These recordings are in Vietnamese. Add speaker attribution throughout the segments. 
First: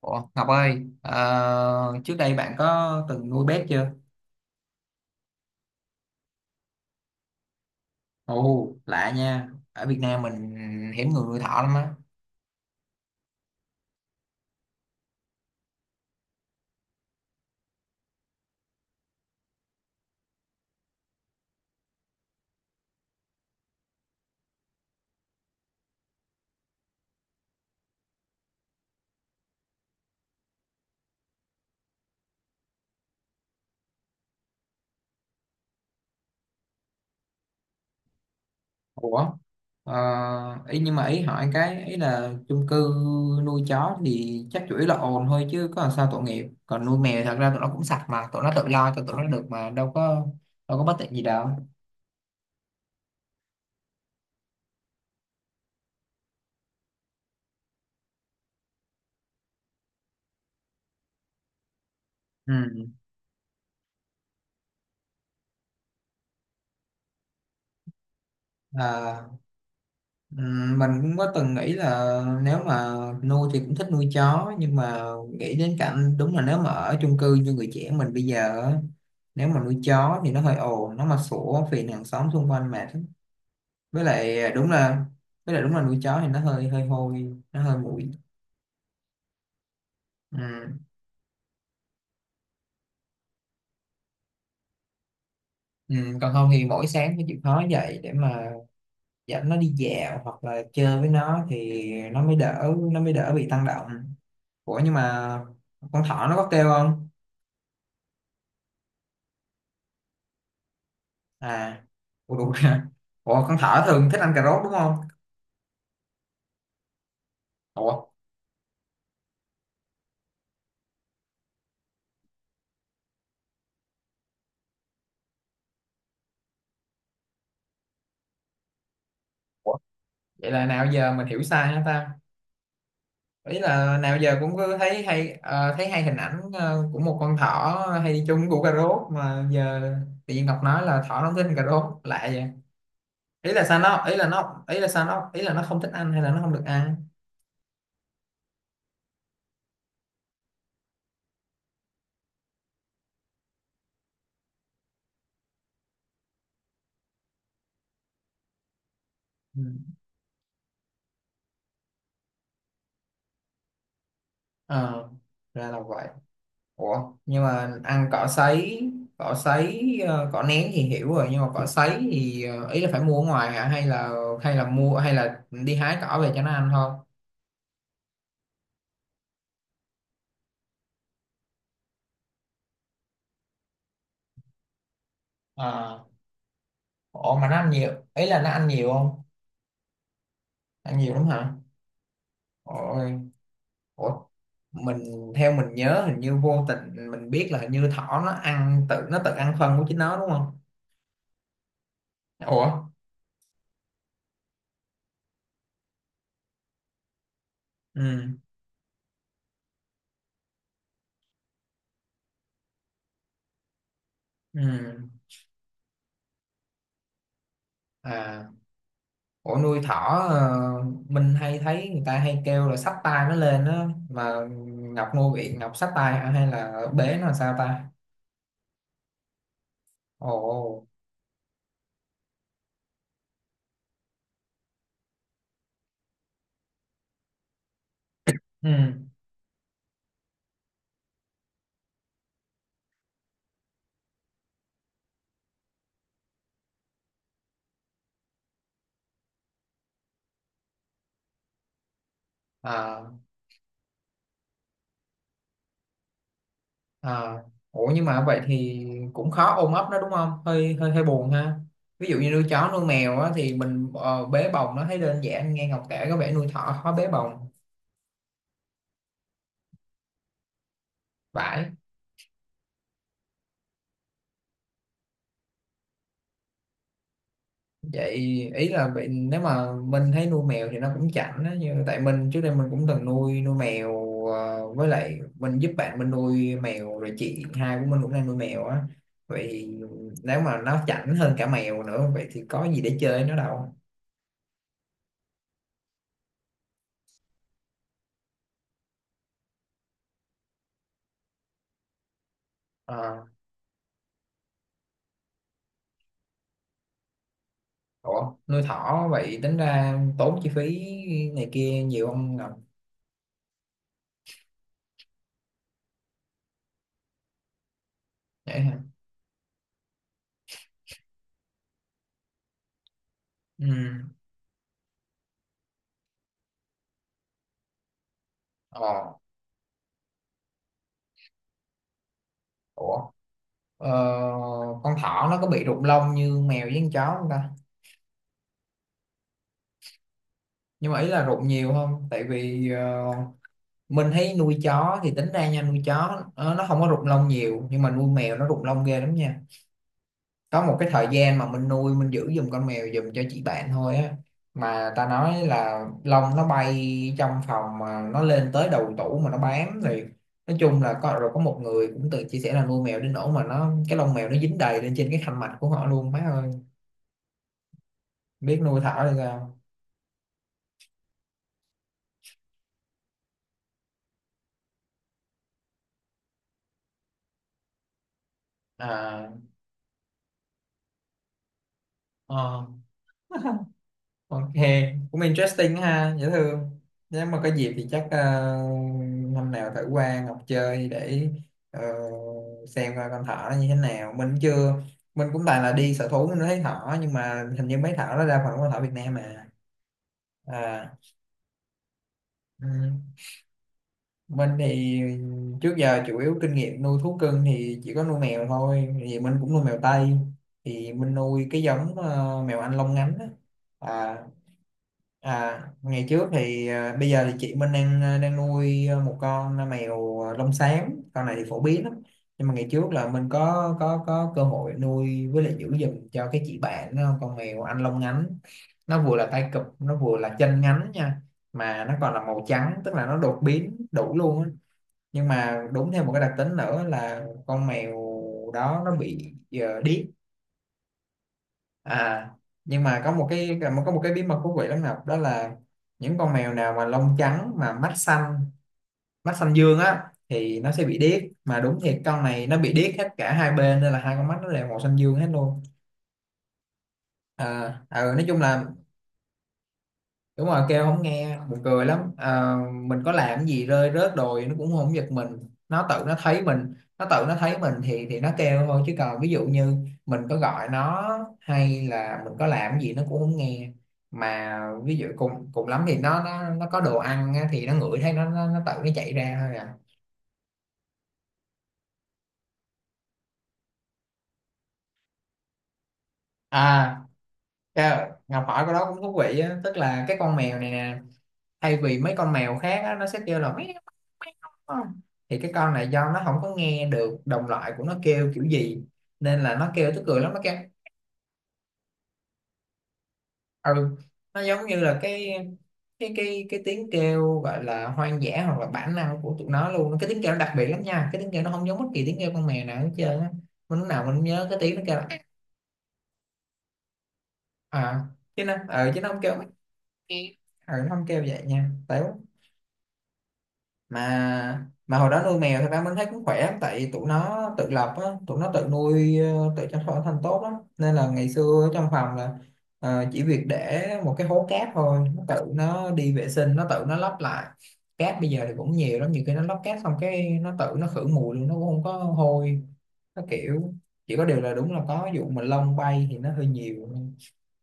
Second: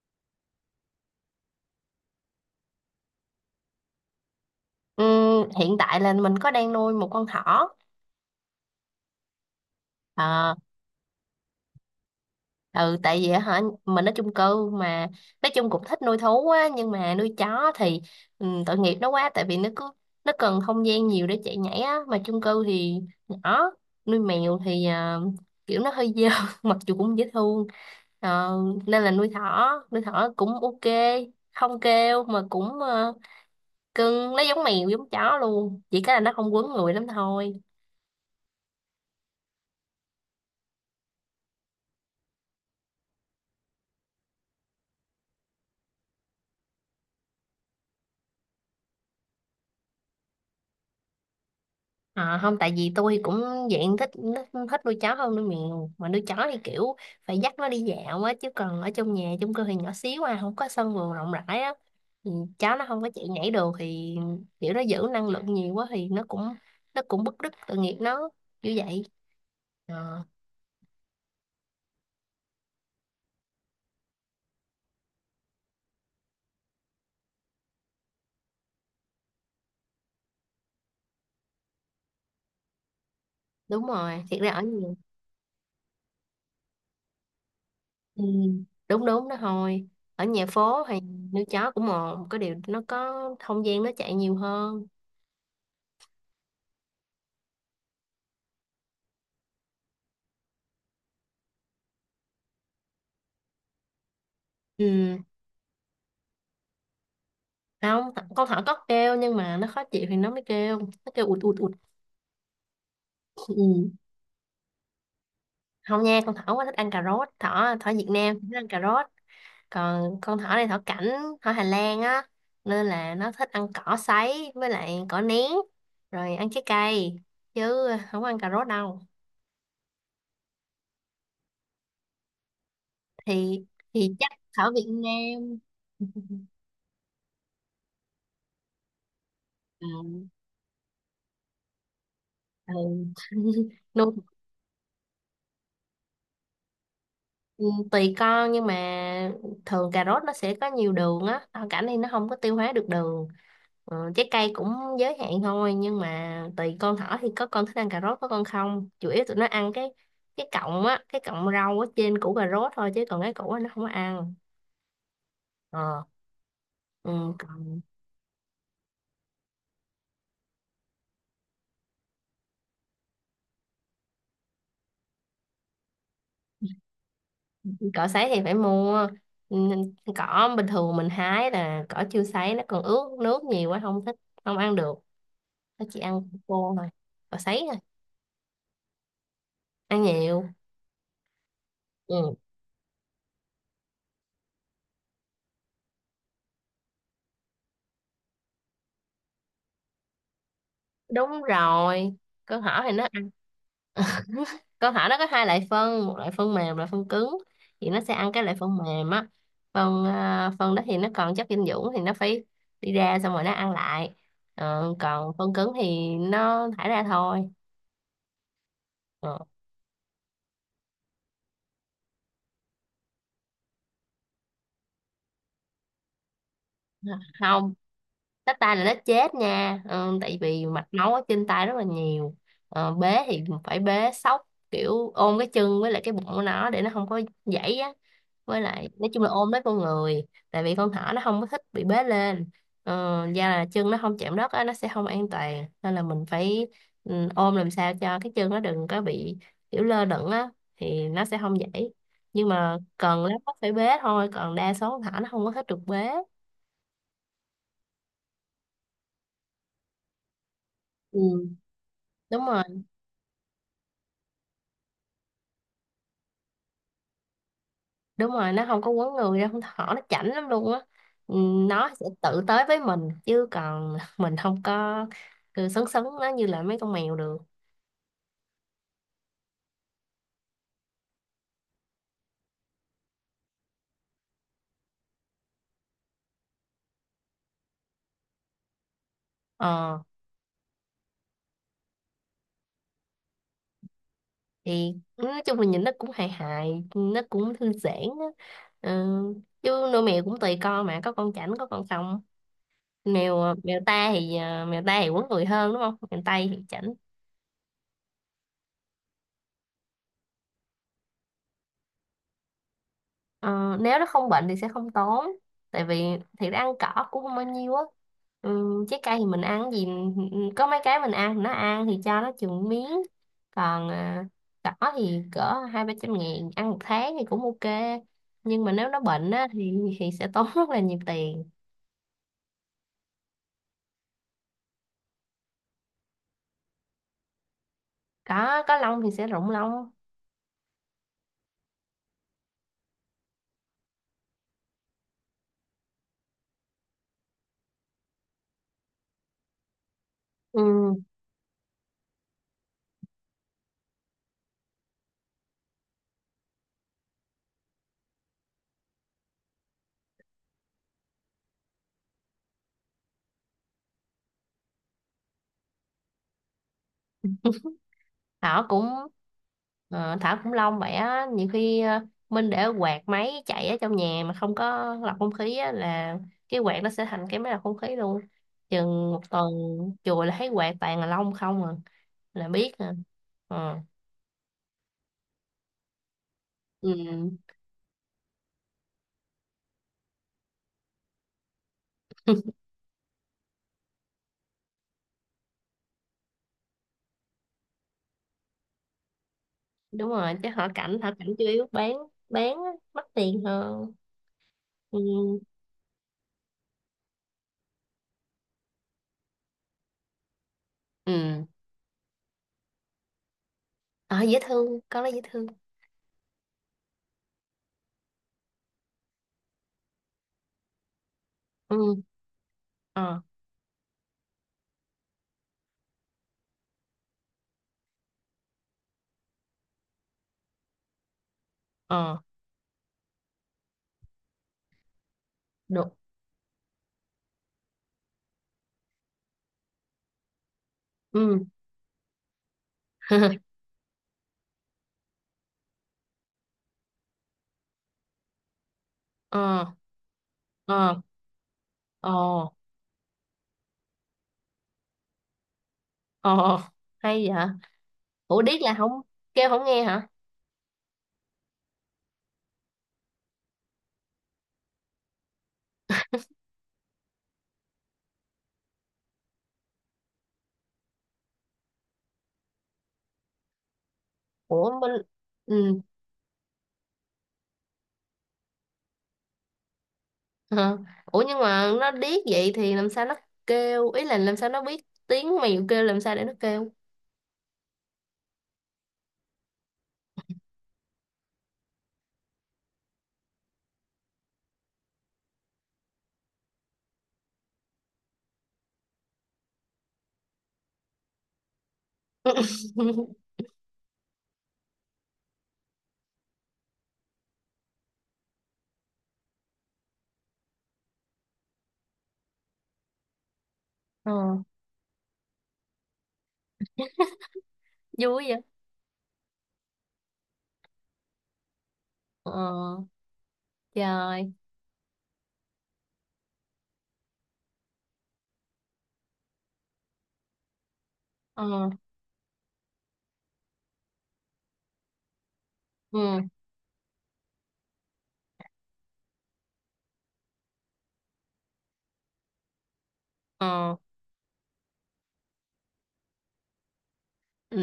Speaker 1: Ủa, Ngọc ơi, trước đây bạn có từng nuôi bét chưa?
Speaker 2: Hiện tại là mình có đang nuôi một con thỏ.
Speaker 1: Ồ, lạ nha. Ở Việt Nam mình
Speaker 2: Ờ,
Speaker 1: hiếm người nuôi thỏ lắm á.
Speaker 2: ừ Tại vì hả, mình ở chung cư mà, nói chung cũng thích nuôi thú á, nhưng mà nuôi chó thì tội nghiệp nó quá, tại vì nó cứ... nó cần không gian nhiều để chạy nhảy á, mà chung cư thì nhỏ. Nuôi mèo thì kiểu nó hơi dơ mặc dù cũng dễ thương. Ờ, Nên là nuôi thỏ. Nuôi thỏ cũng ok, không kêu mà cũng cưng nó giống mèo giống chó luôn, chỉ cái là nó không quấn người lắm thôi.
Speaker 1: Ủa, ờ, ý nhưng mà ý hỏi cái ý là chung cư nuôi chó thì chắc chủ yếu là ồn thôi chứ có làm sao tội nghiệp. Còn nuôi mèo thật ra tụi nó cũng sạch mà, tụi nó tự lo cho tụi nó được mà đâu có bất tiện gì đâu.
Speaker 2: À, không, tại vì tôi cũng dạng thích thích thích nuôi chó hơn nuôi mèo, mà nuôi chó thì kiểu phải dắt nó đi dạo á, chứ còn ở trong nhà chung cư thì nhỏ xíu à, không có sân vườn rộng rãi á, thì chó nó không có chạy nhảy được, thì kiểu nó giữ năng lượng nhiều quá thì nó cũng bứt rứt, tội nghiệp nó như vậy.
Speaker 1: Ừ.
Speaker 2: Ờ,
Speaker 1: Mình cũng có từng nghĩ là nếu mà nuôi thì cũng thích nuôi chó nhưng mà nghĩ đến cảnh đúng là nếu mà ở chung cư như người trẻ mình bây giờ á, nếu mà nuôi chó thì nó hơi ồn nó mà sủa phiền hàng xóm xung quanh mệt lắm.
Speaker 2: Đúng
Speaker 1: Với
Speaker 2: rồi,
Speaker 1: lại
Speaker 2: thiệt ra ở
Speaker 1: đúng
Speaker 2: nhà,
Speaker 1: là với lại đúng là nuôi chó thì nó hơi hơi hôi nó hơi bụi.
Speaker 2: ừ, đúng đúng đó thôi, ở nhà
Speaker 1: Ừm,
Speaker 2: phố hay nuôi chó cũng một có điều nó có không gian, nó chạy nhiều hơn.
Speaker 1: còn không thì mỗi sáng phải chịu khó dậy để mà dẫn nó đi dạo hoặc là chơi với nó thì nó mới đỡ nó mới đỡ bị tăng động. Ủa nhưng
Speaker 2: Ừ.
Speaker 1: mà con thỏ nó có kêu không?
Speaker 2: Không, con thỏ có kêu, nhưng mà nó khó chịu thì nó mới kêu, nó kêu ụt ụt ụt.
Speaker 1: À, ủa đúng rồi. Ủa con thỏ
Speaker 2: Ừ.
Speaker 1: thường thích ăn cà rốt đúng không?
Speaker 2: Không nha, con thỏ quá thích ăn cà rốt, thỏ thỏ
Speaker 1: Ủa.
Speaker 2: Việt Nam thích ăn cà rốt. Còn con thỏ này thỏ cảnh, thỏ Hà Lan á, nên là nó thích ăn cỏ sấy với lại cỏ nén, rồi ăn trái cây chứ không ăn cà rốt đâu.
Speaker 1: Ủa? Vậy là nào giờ mình hiểu sai hả ta? Ý
Speaker 2: thì
Speaker 1: là nào
Speaker 2: thì chắc
Speaker 1: giờ cũng
Speaker 2: thỏ
Speaker 1: cứ
Speaker 2: Việt Nam.
Speaker 1: thấy hay hình ảnh của một con thỏ hay đi chung củ cà rốt mà giờ
Speaker 2: Ừ.
Speaker 1: tự nhiên Ngọc nói là thỏ nó không thích ăn cà rốt lạ vậy.
Speaker 2: Ừ. Nuôi.
Speaker 1: Ý là nó không thích ăn hay là nó không được ăn?
Speaker 2: Ừ, tùy con, nhưng mà thường cà rốt nó sẽ có nhiều đường á, rau cảnh thì nó không có tiêu hóa được đường. Ừ, trái cây cũng giới hạn thôi, nhưng mà tùy con thỏ thì có con thích ăn cà rốt, có con không. Chủ yếu tụi nó
Speaker 1: Ừ.
Speaker 2: ăn cái cọng á, cái cọng rau ở trên củ cà rốt thôi, chứ còn cái củ á nó không có ăn.
Speaker 1: Ờ, ra là
Speaker 2: ờ
Speaker 1: vậy. Ủa,
Speaker 2: ừ,
Speaker 1: nhưng mà
Speaker 2: Còn
Speaker 1: ăn cỏ sấy, cỏ nén thì hiểu rồi, nhưng mà cỏ sấy thì ý là phải mua ở ngoài hả? Hay là mua hay là đi hái cỏ về cho nó ăn thôi?
Speaker 2: cỏ sấy thì phải mua. Ừ, cỏ bình thường mình hái là cỏ chưa sấy, nó còn ướt nước nhiều quá không thích, không ăn được, nó chỉ
Speaker 1: À,
Speaker 2: ăn khô thôi,
Speaker 1: ủa
Speaker 2: cỏ
Speaker 1: mà nó
Speaker 2: sấy
Speaker 1: ăn
Speaker 2: thôi.
Speaker 1: nhiều, ý là nó ăn nhiều không?
Speaker 2: Ăn nhiều.
Speaker 1: Ăn nhiều lắm hả?
Speaker 2: Ừ,
Speaker 1: Ôi, ủa, mình theo mình nhớ hình như vô tình mình biết là hình như thỏ nó ăn tự nó tự ăn phân của chính nó đúng không?
Speaker 2: đúng rồi, câu hỏi
Speaker 1: Ủa,
Speaker 2: thì nó câu hỏi nó có hai loại phân, một loại phân mềm, loại phân cứng, thì nó sẽ ăn
Speaker 1: ừ,
Speaker 2: cái loại phân mềm á. Phân đó thì nó còn chất dinh dưỡng thì nó phải đi ra xong rồi nó ăn lại.
Speaker 1: ừ,
Speaker 2: Còn phân cứng thì nó thải ra thôi.
Speaker 1: à.
Speaker 2: Ờ,
Speaker 1: Ủa nuôi thỏ, ờ, mình hay thấy người ta hay kêu là xách tay nó lên á mà Ngọc nuôi bị Ngọc xách tay hả? Hay là bế nó làm sao
Speaker 2: Không,
Speaker 1: ta?
Speaker 2: tách tay là nó chết nha. Ờ, Tại vì
Speaker 1: Ồ.
Speaker 2: mạch máu ở trên tay rất là nhiều. Bế thì phải bế sóc, kiểu ôm cái chân với lại cái bụng của nó để nó không có gãy á, với
Speaker 1: Ừ.
Speaker 2: lại nói chung là ôm lấy con người, tại vì con thỏ nó không có thích bị bế lên. Da là chân nó không chạm đất á, nó sẽ không an toàn, nên là mình phải, ừ, ôm làm sao cho cái chân nó đừng có bị kiểu lơ lửng á, thì nó sẽ không dễ. Nhưng mà
Speaker 1: À,
Speaker 2: cần lắm nó phải bế thôi, còn đa số con thỏ nó không có thích được bế.
Speaker 1: à. Ủa nhưng mà vậy thì cũng khó ôm ấp nó đúng không? Hơi hơi hơi buồn ha.
Speaker 2: Ừ,
Speaker 1: Ví dụ như nuôi
Speaker 2: đúng rồi
Speaker 1: chó nuôi mèo á thì mình bế bồng nó thấy đơn giản nghe Ngọc kể có vẻ nuôi thỏ khó bế bồng.
Speaker 2: đúng rồi nó không có quấn người đâu, con thỏ nó chảnh lắm luôn á. Ừ,
Speaker 1: Vãi.
Speaker 2: nó sẽ tự tới với mình, chứ còn mình không có cứ sấn sấn nó như là mấy con mèo được.
Speaker 1: Vậy ý là bị nếu mà Minh thấy nuôi mèo thì nó cũng chảnh á như tại mình trước đây mình cũng từng nuôi nuôi mèo với lại mình giúp bạn mình nuôi mèo rồi chị hai của mình cũng đang nuôi mèo á. Vậy thì
Speaker 2: Ờ
Speaker 1: nếu mà nó chảnh hơn cả mèo nữa vậy thì có gì để chơi nó đâu?
Speaker 2: thì nói chung là nhìn nó cũng hài hài, nó cũng thư giãn á. Ừ. Chứ nuôi mèo cũng tùy con, mà có con chảnh có con không.
Speaker 1: Ờ,
Speaker 2: Mèo mèo ta thì à, Mèo ta thì quấn người hơn đúng không, mèo tây thì chảnh.
Speaker 1: ủa nuôi thỏ vậy tính ra tốn chi phí này kia nhiều không Ngọc?
Speaker 2: Ờ, Nếu nó không bệnh thì sẽ không tốn, tại vì thiệt ra ăn cỏ cũng không bao nhiêu á. Ừ,
Speaker 1: Vậy hả?
Speaker 2: trái cây thì mình ăn cái gì có mấy cái mình ăn, nó ăn thì cho nó chừng miếng. còn
Speaker 1: Ừ.
Speaker 2: à, Cỏ thì cỡ hai ba trăm ngàn ăn một tháng thì cũng ok. Nhưng mà nếu nó
Speaker 1: Ờ.
Speaker 2: bệnh á, thì sẽ tốn rất là nhiều tiền.
Speaker 1: Ủa. ờ, con thỏ nó có bị rụng lông như mèo với con chó không ta?
Speaker 2: Có lông thì sẽ rụng lông.
Speaker 1: Nhưng mà ý là rụng nhiều không tại vì mình thấy nuôi chó thì tính ra nha nuôi chó nó không có rụng lông nhiều nhưng mà nuôi mèo nó rụng lông ghê lắm nha. Có một cái
Speaker 2: Ừ,
Speaker 1: thời gian mà mình nuôi mình giữ giùm con mèo giùm cho chị bạn thôi á mà ta nói là lông nó bay trong phòng mà nó lên tới đầu tủ mà nó bám thì nói chung là có rồi có một người cũng tự chia sẻ là nuôi mèo đến nỗi mà nó cái lông mèo nó dính đầy lên trên cái khăn mạch của họ luôn má ơi biết
Speaker 2: Thảo
Speaker 1: nuôi
Speaker 2: cũng
Speaker 1: thảo hay sao.
Speaker 2: ờ, Thảo cũng long vậy á, nhiều khi Minh để quạt máy chạy ở trong nhà mà không có lọc không khí á, là cái quạt nó sẽ thành cái máy lọc không khí luôn. Chừng một
Speaker 1: À.
Speaker 2: tuần chùi là thấy quạt toàn là lông không à, là
Speaker 1: Ờ.
Speaker 2: biết à. Ờ.
Speaker 1: Ok, cũng interesting ha, dễ thương. Nếu
Speaker 2: Ừ.
Speaker 1: mà có dịp thì chắc năm nào thử qua Ngọc chơi để ờ, xem coi con thỏ nó như thế nào. Mình chưa, mình cũng toàn là đi sở thú mình mới thấy thỏ nhưng mà hình như mấy thỏ nó đa phần là con thỏ Việt Nam mà.
Speaker 2: Đúng rồi, chứ họ
Speaker 1: À,
Speaker 2: cảnh họ cảnh chủ yếu bán,
Speaker 1: ừ
Speaker 2: á, mắc tiền hơn.
Speaker 1: mình
Speaker 2: Ừ.
Speaker 1: thì trước giờ chủ yếu kinh nghiệm nuôi thú cưng thì chỉ có nuôi mèo thôi thì mình cũng nuôi mèo Tây thì mình
Speaker 2: ừ
Speaker 1: nuôi cái giống mèo Anh lông ngắn á. À.
Speaker 2: ờ, dễ thương, con nó dễ thương.
Speaker 1: À, ngày trước thì bây giờ thì chị mình đang nuôi một con mèo lông xám con này thì phổ
Speaker 2: Ừ.
Speaker 1: biến lắm. Nhưng mà ngày trước là
Speaker 2: Ờ.
Speaker 1: mình có cơ hội nuôi với lại giữ giùm cho cái chị bạn đó, con mèo Anh lông ngắn. Nó vừa là tai cụp nó vừa là chân ngắn nha. Mà nó còn
Speaker 2: Ờ.
Speaker 1: là màu trắng tức là nó đột biến đủ luôn á. Nhưng mà đúng
Speaker 2: Được.
Speaker 1: thêm một cái đặc tính nữa là con mèo đó nó bị điếc.
Speaker 2: Ừ.
Speaker 1: À. Nhưng mà có một cái có một cái bí mật thú vị lắm Ngọc đó là những con mèo nào mà lông trắng mà mắt xanh mắt xanh
Speaker 2: Ờ.
Speaker 1: dương á thì nó sẽ bị
Speaker 2: Ờ.
Speaker 1: điếc mà đúng thiệt con này
Speaker 2: Ờ.
Speaker 1: nó bị điếc hết cả hai bên nên là hai con mắt nó đều màu xanh dương hết luôn.
Speaker 2: Ờ. Hay vậy.
Speaker 1: À. Ừ, nói chung
Speaker 2: Ủa, điếc
Speaker 1: là.
Speaker 2: là không kêu, không nghe hả?
Speaker 1: Đúng rồi kêu không nghe buồn cười lắm. Ờ, mình có làm cái gì rơi rớt đồi nó cũng không giật mình. Nó tự nó thấy mình thì nó kêu thôi chứ còn ví dụ như mình có gọi nó hay là mình có làm cái gì nó cũng không nghe. Mà
Speaker 2: Ủa bên,
Speaker 1: ví dụ cùng cùng
Speaker 2: ừ,
Speaker 1: lắm thì nó có đồ ăn á, thì nó ngửi thấy nó tự nó chạy ra thôi à.
Speaker 2: hả? Ủa, nhưng mà nó điếc vậy thì làm sao nó kêu, ý là làm sao nó biết tiếng mèo kêu, làm sao để nó kêu?
Speaker 1: À. Ngọc hỏi cái đó cũng thú vị á tức là cái con mèo này nè thay vì mấy con mèo khác á, nó sẽ kêu là meo, meo, không? Thì cái con này do nó không có nghe được đồng loại của nó kêu kiểu gì nên là nó kêu tức cười lắm nó kêu. Ừ. Nó giống như là cái tiếng kêu gọi là hoang dã hoặc là bản năng của tụi nó luôn cái tiếng kêu nó đặc biệt lắm nha cái tiếng kêu nó không giống bất kỳ tiếng kêu con mèo nào hết trơn á. Mình lúc nào
Speaker 2: Ờ,
Speaker 1: mình cũng nhớ cái tiếng nó kêu là. À.
Speaker 2: vui vậy.
Speaker 1: Chứ nó không kêu mấy. Ừ, nó không kêu vậy nha tại.
Speaker 2: Ờ trời.
Speaker 1: Mà hồi đó nuôi mèo thì ba mình thấy cũng khỏe lắm tại tụi nó tự lập á tụi nó tự chăm sóc bản thân tốt lắm nên là ngày
Speaker 2: Ờ.
Speaker 1: xưa trong phòng là chỉ việc để một cái hố cát thôi nó tự nó đi vệ
Speaker 2: Ừ.
Speaker 1: sinh nó tự nó lấp lại. Cát bây giờ thì cũng nhiều lắm nhiều khi nó lấp cát xong cái nó tự nó khử mùi luôn nó cũng không có hôi. Nó kiểu
Speaker 2: Ờ.
Speaker 1: chỉ có điều là đúng là có vụ mà lông bay thì nó hơi nhiều.
Speaker 2: Ừ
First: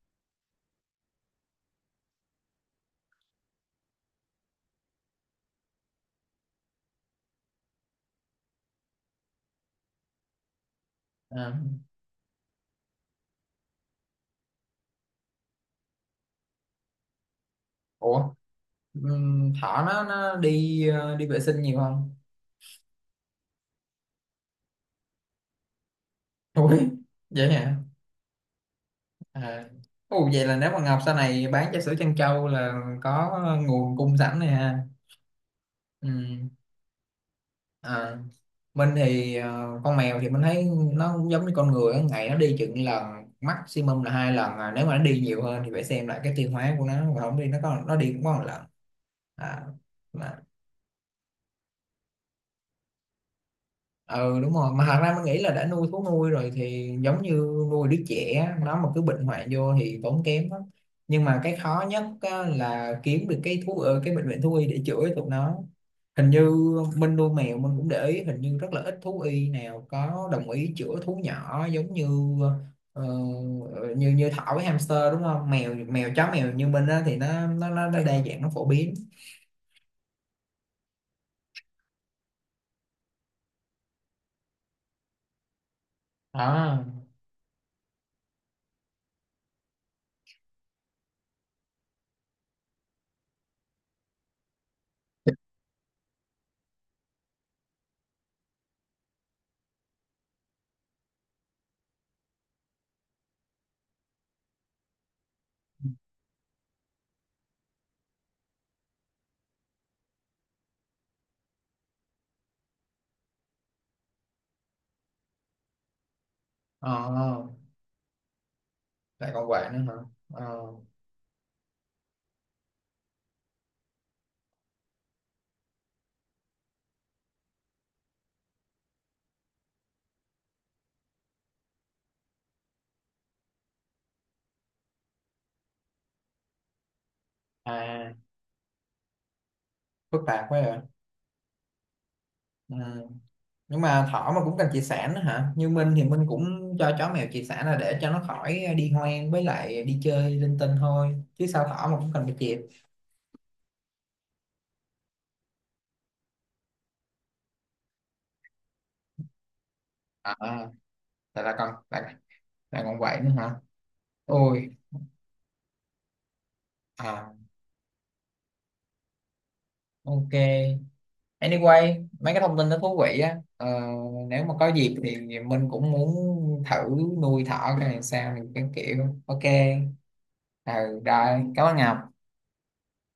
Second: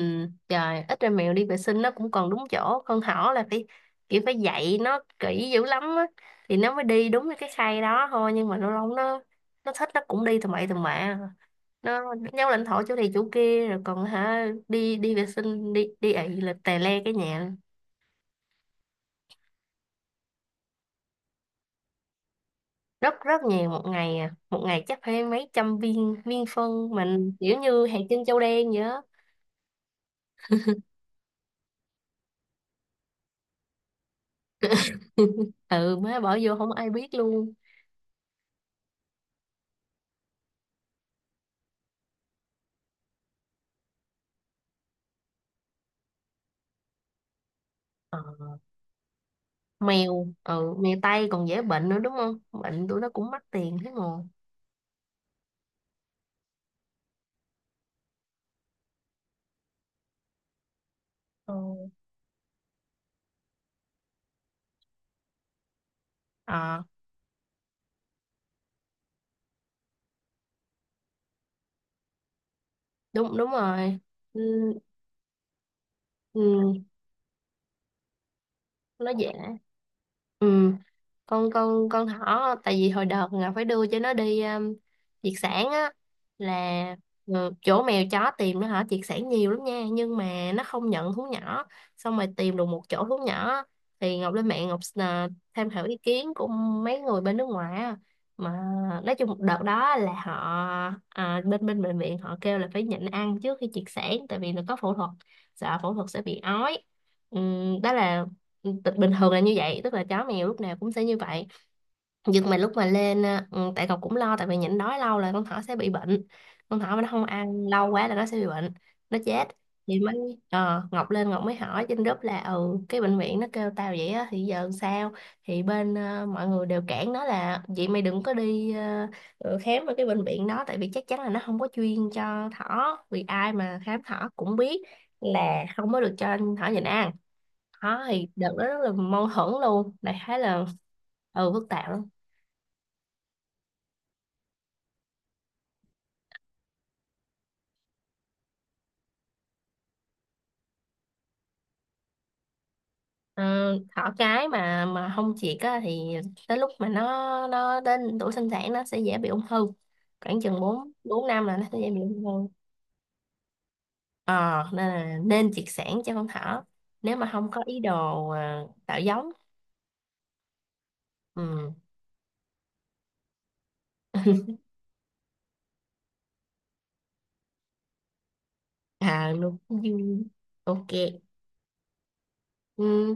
Speaker 2: trời, ít ra mèo đi vệ sinh nó cũng còn đúng chỗ, con thỏ là phải, kiểu phải dạy nó kỹ dữ lắm á, thì nó mới đi đúng cái khay đó thôi. Nhưng mà lâu lâu nó... nó thích nó cũng đi tầm bậy tầm bạ,
Speaker 1: À.
Speaker 2: nó nhau lãnh thổ chỗ này chỗ kia rồi, còn hả, đi đi vệ sinh, đi đi ị là tè le cái nhà.
Speaker 1: Ủa, thỏ nó đi vệ sinh nhiều không?
Speaker 2: Rất rất nhiều. Một ngày à, một ngày chắc phải mấy trăm viên,
Speaker 1: Ui.
Speaker 2: phân mình
Speaker 1: Vậy
Speaker 2: kiểu
Speaker 1: hả.
Speaker 2: như hạt trên châu đen vậy á.
Speaker 1: À. Ồ, vậy là nếu mà Ngọc sau này bán trà sữa Trân Châu là có nguồn cung sẵn này ha.
Speaker 2: Ừ,
Speaker 1: Ừ.
Speaker 2: má bỏ vô không ai biết luôn.
Speaker 1: À. Mình thì con mèo thì mình thấy nó cũng giống như con người á, ngày nó đi chừng lần maximum là hai lần à. Nếu mà nó đi nhiều hơn thì phải xem lại cái tiêu hóa của nó và không đi nó có nó đi
Speaker 2: Ờ,
Speaker 1: cũng có một lần à. Mà
Speaker 2: Mèo Tây còn dễ bệnh nữa đúng không, bệnh tụi nó cũng mắc tiền thế mà.
Speaker 1: ừ đúng rồi mà thật ra mình nghĩ là đã nuôi thú nuôi rồi thì giống như nuôi đứa trẻ á, nó mà cứ bệnh hoạn vô thì tốn kém lắm. Nhưng mà cái khó
Speaker 2: Ừ.
Speaker 1: nhất á, là kiếm được cái bệnh viện thú y để chữa cho tụi nó. Hình như
Speaker 2: Ờ,
Speaker 1: mình nuôi mèo mình cũng để ý hình như rất là ít thú y nào có đồng ý chữa thú nhỏ giống như ờ,
Speaker 2: đúng đúng rồi.
Speaker 1: như như
Speaker 2: Ừ.
Speaker 1: thỏ với hamster đúng không mèo mèo chó mèo như
Speaker 2: Ừ,
Speaker 1: mình á thì nó đa dạng nó phổ biến.
Speaker 2: nó dễ. Ừ. Con thỏ, tại vì hồi đợt Ngọc phải đưa cho nó đi triệt sản á.
Speaker 1: À.
Speaker 2: Là, ừ, chỗ mèo chó tìm nó hả triệt sản nhiều lắm nha, nhưng mà nó không nhận thú nhỏ. Xong rồi tìm được một chỗ thú nhỏ, thì Ngọc lên mạng, Ngọc tham khảo ý kiến của mấy người bên nước ngoài á. Mà nói chung đợt đó là họ, à, bên bên bệnh viện họ kêu là phải nhịn ăn trước khi triệt sản, tại vì nó có phẫu thuật, sợ phẫu thuật sẽ bị ói. Ừ, đó là, bình thường là như vậy, tức là chó mèo lúc nào cũng sẽ như vậy. Nhưng mà lúc mà lên à, ừ, tại cậu cũng lo, tại vì nhịn đói lâu là con thỏ sẽ bị bệnh, con
Speaker 1: Ờ,
Speaker 2: thỏ mà nó không ăn lâu quá là nó sẽ bị bệnh, nó
Speaker 1: lại còn
Speaker 2: chết.
Speaker 1: vậy nữa hả?
Speaker 2: Thì mới,
Speaker 1: Ờ.
Speaker 2: Ngọc lên, Ngọc mới hỏi trên group là, ừ, cái bệnh viện nó kêu tao vậy á, thì giờ sao? Thì mọi người đều cản nó là, vậy mày đừng có đi khám ở cái bệnh viện đó, tại vì chắc chắn là nó không có chuyên cho thỏ, vì ai mà khám thỏ cũng biết là không có được cho thỏ nhịn ăn.
Speaker 1: À,
Speaker 2: Thôi, đợt đó rất là mâu thuẫn luôn. Đại
Speaker 1: phức
Speaker 2: khái
Speaker 1: tạp quá
Speaker 2: là,
Speaker 1: à.
Speaker 2: ừ, phức tạp lắm.
Speaker 1: Ừ. Nhưng mà thỏ mà cũng cần chia sẻ nữa hả như Minh thì Minh cũng cho chó mèo chia sẻ là để cho nó khỏi đi hoang với lại đi chơi linh tinh thôi chứ sao thỏ mà cũng cần phải chịp.
Speaker 2: Ờ, Thỏ cái mà không triệt á thì tới lúc mà nó đến tuổi sinh sản, nó sẽ dễ bị ung thư.
Speaker 1: À
Speaker 2: Khoảng chừng 4 4
Speaker 1: tại
Speaker 2: năm
Speaker 1: là
Speaker 2: là nó
Speaker 1: còn
Speaker 2: sẽ dễ bị
Speaker 1: lại
Speaker 2: ung thư.
Speaker 1: lại còn vậy nữa hả?
Speaker 2: Ờ
Speaker 1: Ôi.
Speaker 2: nên là nên triệt sản cho con thỏ nếu mà
Speaker 1: À.
Speaker 2: không có ý đồ tạo giống.
Speaker 1: Ok
Speaker 2: Ừ.
Speaker 1: anyway mấy cái thông tin đó thú vị á nếu mà có dịp thì Minh cũng muốn thử nuôi thỏ cái này sao cái kiểu
Speaker 2: À
Speaker 1: ok.
Speaker 2: luôn.
Speaker 1: Ừ
Speaker 2: Ok.
Speaker 1: rồi cảm ơn Ngọc.
Speaker 2: Ừ.